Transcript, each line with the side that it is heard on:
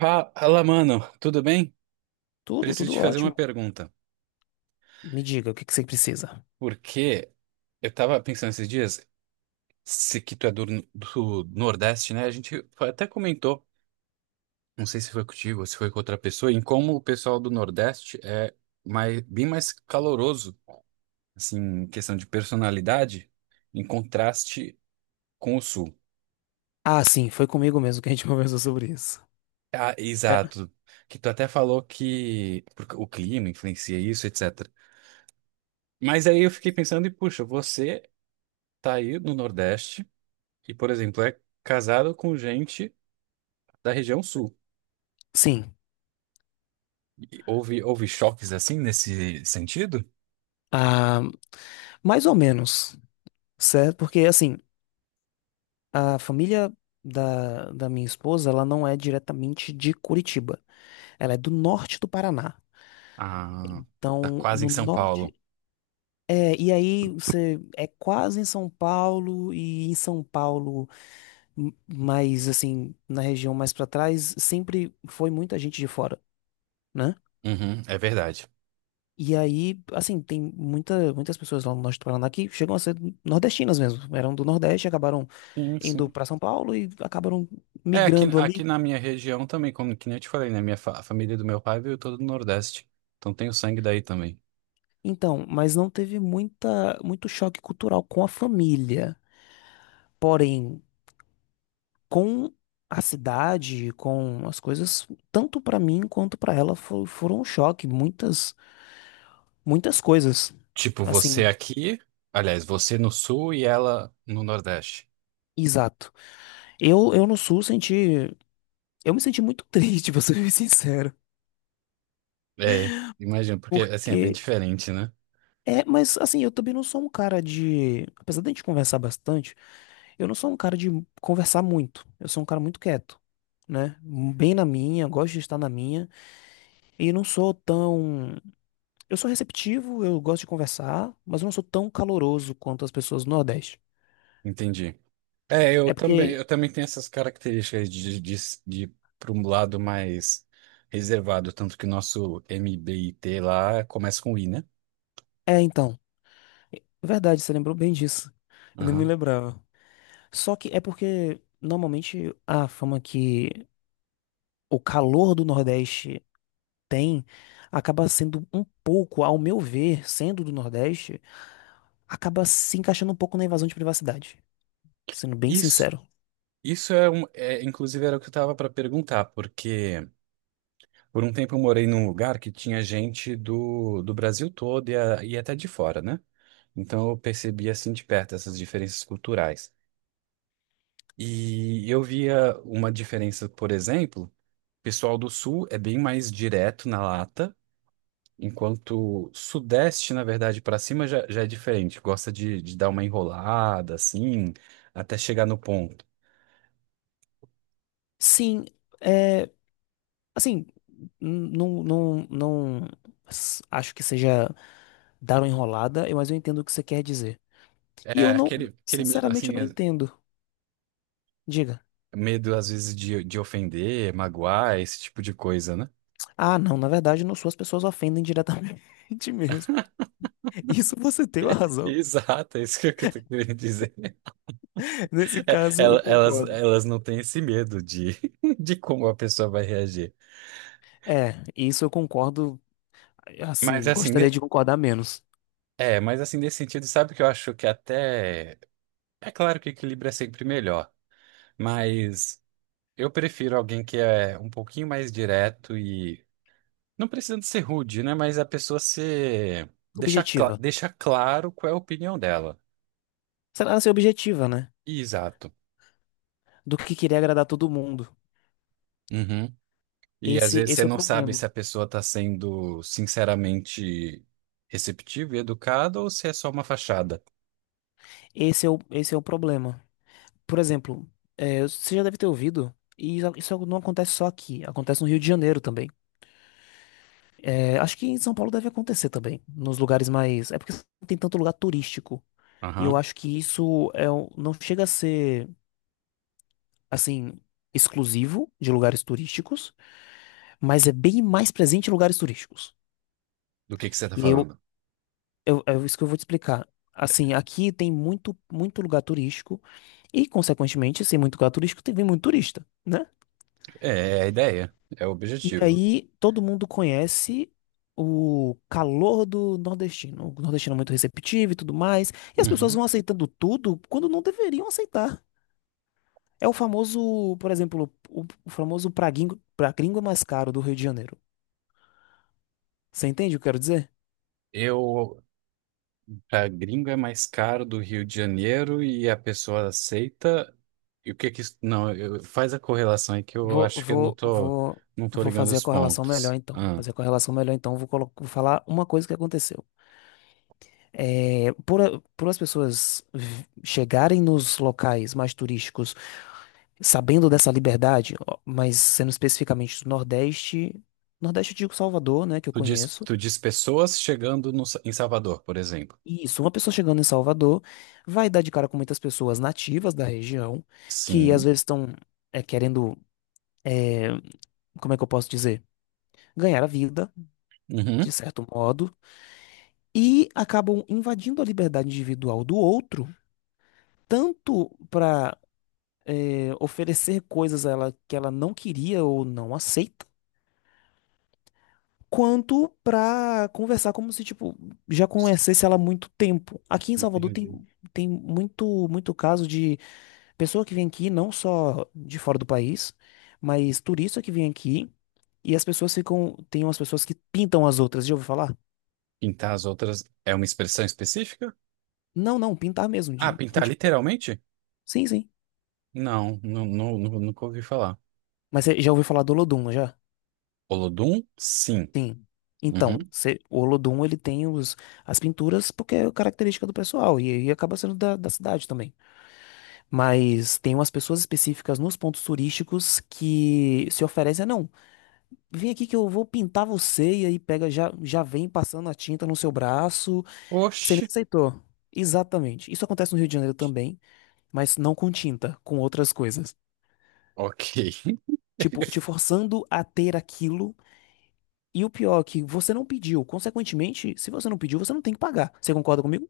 right: Fala, mano, tudo bem?
left: Tudo,
right: Preciso
left: tudo
right: te fazer uma
left: ótimo.
right: pergunta.
left: Me diga, o que que você precisa?
right: Porque eu tava pensando esses dias, se que tu é do Nordeste, né? A gente até comentou, não sei se foi contigo ou se foi com outra pessoa, em como o pessoal do Nordeste é bem mais caloroso, assim, em questão de personalidade, em contraste com o Sul.
left: Ah, sim, foi comigo mesmo que a gente conversou sobre isso.
right: Ah,
left: É,
right: exato. Que tu até falou que porque o clima influencia isso, etc. Mas aí eu fiquei pensando, e puxa, você tá aí no Nordeste. E, por exemplo, é casado com gente da região sul.
left: sim.
right: E houve choques assim nesse sentido?
left: Ah, mais ou menos, certo? Porque, assim, a família da minha esposa, ela não é diretamente de Curitiba. Ela é do norte do Paraná.
right: Ah, tá
left: Então,
right: quase em
left: no
right: São Paulo.
left: norte. É, e aí você é quase em São Paulo e em São Paulo, mas assim, na região mais pra trás, sempre foi muita gente de fora, né?
right: Uhum, é verdade.
left: E aí, assim, tem muita, muitas pessoas lá no norte do Paraná que chegam a ser nordestinas mesmo. Eram do Nordeste, acabaram
right: Sim,
left: indo
right: sim.
left: pra São Paulo e acabaram
right: É,
left: migrando
right: aqui
left: ali.
right: na minha região também, como que nem eu te falei, né? Minha a família do meu pai veio toda do Nordeste. Então tem o sangue daí também.
left: Então, mas não teve muita, muito choque cultural com a família. Porém, com a cidade, com as coisas, tanto pra mim quanto pra ela foram um choque, muitas muitas coisas.
right: Tipo, você
left: Assim,
right: aqui, aliás, você no sul e ela no Nordeste.
left: exato. Eu no sul senti, eu me senti muito triste, pra ser bem sincero,
right: É, imagino, porque assim é bem
left: porque
right: diferente, né?
left: é, mas assim, eu também não sou um cara de, apesar de a gente conversar bastante, eu não sou um cara de conversar muito. Eu sou um cara muito quieto, né? Bem na minha, gosto de estar na minha. E não sou tão. Eu sou receptivo, eu gosto de conversar, mas eu não sou tão caloroso quanto as pessoas do Nordeste.
right: Entendi. É,
left: É porque.
right: eu também tenho essas características de, para um lado mais reservado, tanto que o nosso MBIT lá começa com I, né?
left: É, então. É verdade, você lembrou bem disso. Eu não me
right: Aham.
left: lembrava. Só que é porque, normalmente, a fama que o calor do Nordeste tem acaba sendo um pouco, ao meu ver, sendo do Nordeste, acaba se encaixando um pouco na invasão de privacidade. Sendo bem
right: Isso,
left: sincero.
right: isso é é, inclusive era o que eu tava para perguntar, porque por um tempo eu morei num lugar que tinha gente do Brasil todo e, e até de fora, né? Então eu percebi assim de perto essas diferenças culturais. E eu via uma diferença, por exemplo. Pessoal do Sul é bem mais direto na lata, enquanto Sudeste, na verdade, para cima já, já é diferente. Gosta de dar uma enrolada, assim, até chegar no ponto.
left: Sim, é. Assim, não, não, não acho que seja dar uma enrolada, mas eu entendo o que você quer dizer. E
right: É
left: eu não,
right: aquele medo,
left: sinceramente, eu
right: assim,
left: não entendo. Diga.
right: medo às vezes de ofender, magoar, esse tipo de coisa, né?
left: Ah, não, na verdade, não sou, as pessoas ofendem diretamente mesmo. Isso você tem uma razão.
right: Exato, é isso que eu tô querendo dizer.
left: Nesse
right: É,
left: caso, eu concordo.
right: elas não têm esse medo de, de como a pessoa vai reagir.
left: É, isso eu concordo,
right: Mas
left: assim,
right: assim, ne-
left: gostaria de concordar menos.
right: é, mas assim, nesse sentido, sabe o que eu acho que até. É claro que equilíbrio é sempre melhor, mas eu prefiro alguém que é um pouquinho mais direto e não precisando ser rude, né? Mas a pessoa ser
left: Objetiva.
right: deixar claro qual é a opinião dela.
left: Será ser objetiva, né?
right: Exato.
left: Do que querer agradar todo mundo.
right: Uhum. E às
left: Esse,
right: vezes
left: esse
right: você
left: é o
right: não sabe
left: problema.
right: se a pessoa está sendo sinceramente receptiva e educada ou se é só uma fachada.
left: Esse é o problema. Por exemplo, é, você já deve ter ouvido, e isso não acontece só aqui, acontece no Rio de Janeiro também. É, acho que em São Paulo deve acontecer também, nos lugares mais. É porque não tem tanto lugar turístico. E eu
right: Aham.
left: acho que isso é, não chega a ser, assim, exclusivo de lugares turísticos, mas é bem mais presente em lugares turísticos.
right: Do que você está
left: E aí eu,
right: falando?
left: eu, é isso que eu vou te explicar. Assim, aqui tem muito, muito lugar turístico, e, consequentemente, sem muito lugar turístico, tem vem muito turista, né?
right: É, é a ideia, é o
left: E
right: objetivo.
left: aí todo mundo conhece o calor do nordestino. O nordestino é muito receptivo e tudo mais. E as pessoas
right: Uhum.
left: vão aceitando tudo quando não deveriam aceitar. É o famoso, por exemplo, o famoso pra gringo é mais caro do Rio de Janeiro. Você entende o que eu quero dizer?
right: Eu pra gringo é mais caro do Rio de Janeiro e a pessoa aceita. E o que que isso. Não, faz a correlação aí que eu
left: Vou,
right: acho que eu não
left: vou,
right: tô,
left: vou,
right: não tô
left: vou
right: ligando
left: fazer a
right: os
left: correlação melhor
right: pontos.
left: então. Vou
right: Ah,
left: fazer a correlação melhor então. Vou falar uma coisa que aconteceu. É, por as pessoas chegarem nos locais mais turísticos sabendo dessa liberdade, ó, mas sendo especificamente do Nordeste, Nordeste eu digo Salvador, né, que eu conheço.
right: tu diz pessoas chegando no em Salvador, por exemplo.
left: E isso, uma pessoa chegando em Salvador vai dar de cara com muitas pessoas nativas da região que às
right: Sim.
left: vezes estão é, querendo, é, como é que eu posso dizer, ganhar a vida, de
right: Uhum.
left: certo modo, e acabam invadindo a liberdade individual do outro, tanto para oferecer coisas a ela que ela não queria ou não aceita quanto pra conversar como se, tipo, já conhecesse ela há muito tempo. Aqui em Salvador
right: Entendi.
left: tem muito, muito caso de pessoa que vem aqui, não só de fora do país, mas turista que vem aqui e as pessoas ficam. Tem umas pessoas que pintam as outras, já ouviu falar?
right: Pintar as outras é uma expressão específica?
left: Não, não, pintar mesmo,
right: Ah,
left: de, com
right: pintar
left: tinta.
right: literalmente?
left: Sim, sim.
right: Não, nunca ouvi falar.
left: Mas você já ouviu falar do Olodum, não já?
right: Olodum? Sim.
left: Sim. Então,
right: Uhum.
left: o Olodum, ele tem os, as pinturas porque é característica do pessoal e acaba sendo da cidade também. Mas tem umas pessoas específicas nos pontos turísticos que se oferecem, "Ah, não, vem aqui que eu vou pintar você", e aí pega, já, já vem passando a tinta no seu braço. Você nem
right: Oxe,
left: aceitou. Exatamente. Isso acontece no Rio de Janeiro também, mas não com tinta, com outras coisas.
right: ok.
left: Tipo, te forçando a ter aquilo. E o pior é que você não pediu. Consequentemente, se você não pediu, você não tem que pagar. Você concorda comigo?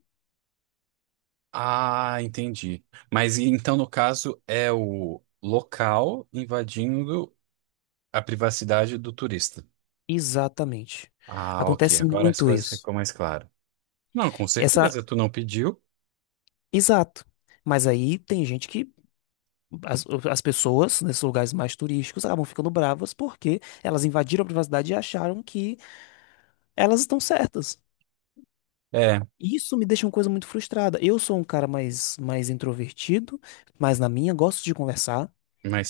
right: Ah, entendi. Mas então, no caso, é o local invadindo a privacidade do turista.
left: Exatamente.
right: Ah, ok.
left: Acontece
right: Agora as
left: muito
right: coisas
left: isso.
right: ficam mais claras. Não, com
left: Essa.
right: certeza, tu não pediu.
left: Exato. Mas aí tem gente que. As, as pessoas nesses lugares mais turísticos acabam ficando bravas porque elas invadiram a privacidade e acharam que elas estão certas.
right: É,
left: Isso me deixa uma coisa muito frustrada. Eu sou um cara mais introvertido, mas na minha gosto de conversar,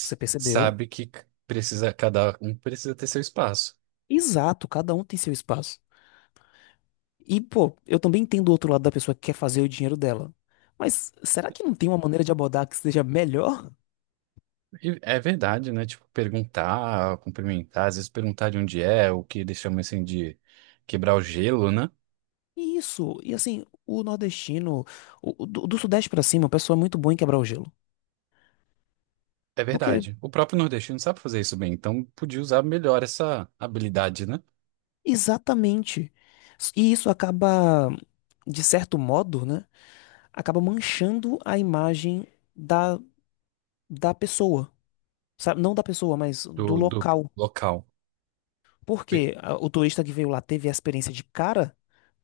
left: você percebeu?
right: sabe que precisa, cada um precisa ter seu espaço.
left: Exato, cada um tem seu espaço. E, pô, eu também entendo o outro lado da pessoa que quer fazer o dinheiro dela. Mas será que não tem uma maneira de abordar que seja melhor?
right: E é verdade, né? Tipo, perguntar, cumprimentar, às vezes perguntar de onde é, o que eles chamam assim de quebrar o gelo, né?
left: Isso, e assim, o nordestino, o do sudeste pra cima, o pessoal é muito bom em quebrar o gelo.
right: É
left: Porque.
right: verdade. O próprio nordestino sabe fazer isso bem, então podia usar melhor essa habilidade, né?
left: Exatamente. E isso acaba, de certo modo, né? Acaba manchando a imagem da, da pessoa. Sabe? Não da pessoa, mas do
right: Do do
left: local.
right: local.
left: Porque o turista que veio lá teve a experiência de cara,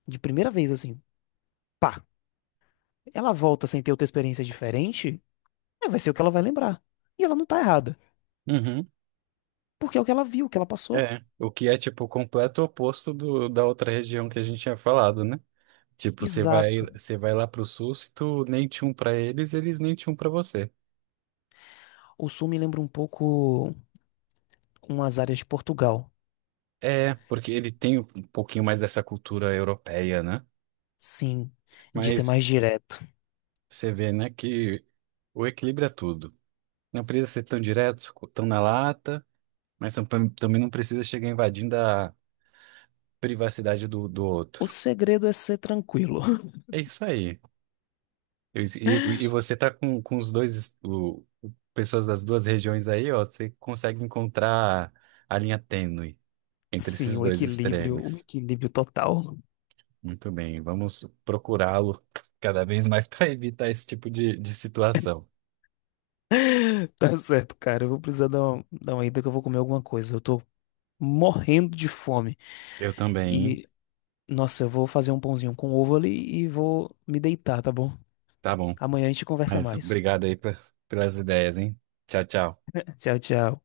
left: de primeira vez, assim, pá, ela volta sem ter outra experiência diferente, é, vai ser o que ela vai lembrar. E ela não tá errada.
right: Uhum,
left: Porque é o que ela viu, o que ela passou.
right: é. O que é, tipo, o completo oposto do, da outra região que a gente tinha falado, né? Tipo,
left: Exato.
right: você vai lá pro sul, se tu nem tinha um pra eles, eles nem tinham um pra você.
left: O sul me lembra um pouco umas áreas de Portugal.
right: É, porque ele tem um pouquinho mais dessa cultura europeia, né?
left: Sim, de ser mais
right: Mas
left: direto.
right: você vê, né, que o equilíbrio é tudo. Não precisa ser tão direto, tão na lata, mas também não precisa chegar invadindo a privacidade do
left: O
right: outro.
left: segredo é ser tranquilo.
right: É isso aí. E, e você tá com os dois, pessoas das duas regiões aí, ó, você consegue encontrar a linha tênue entre
left: Sim,
right: esses dois
left: o
right: extremos.
left: equilíbrio total.
right: Muito bem, vamos procurá-lo cada vez mais para evitar esse tipo de situação.
left: Tá certo, cara. Eu vou precisar dar uma ida que eu vou comer alguma coisa. Eu tô morrendo de fome.
right: Eu também, hein?
left: E, nossa, eu vou fazer um pãozinho com ovo ali e vou me deitar, tá bom?
right: Tá bom.
left: Amanhã a gente conversa
right: Mas
left: mais.
right: obrigado aí pelas ideias, hein? Tchau, tchau.
left: Tchau, tchau.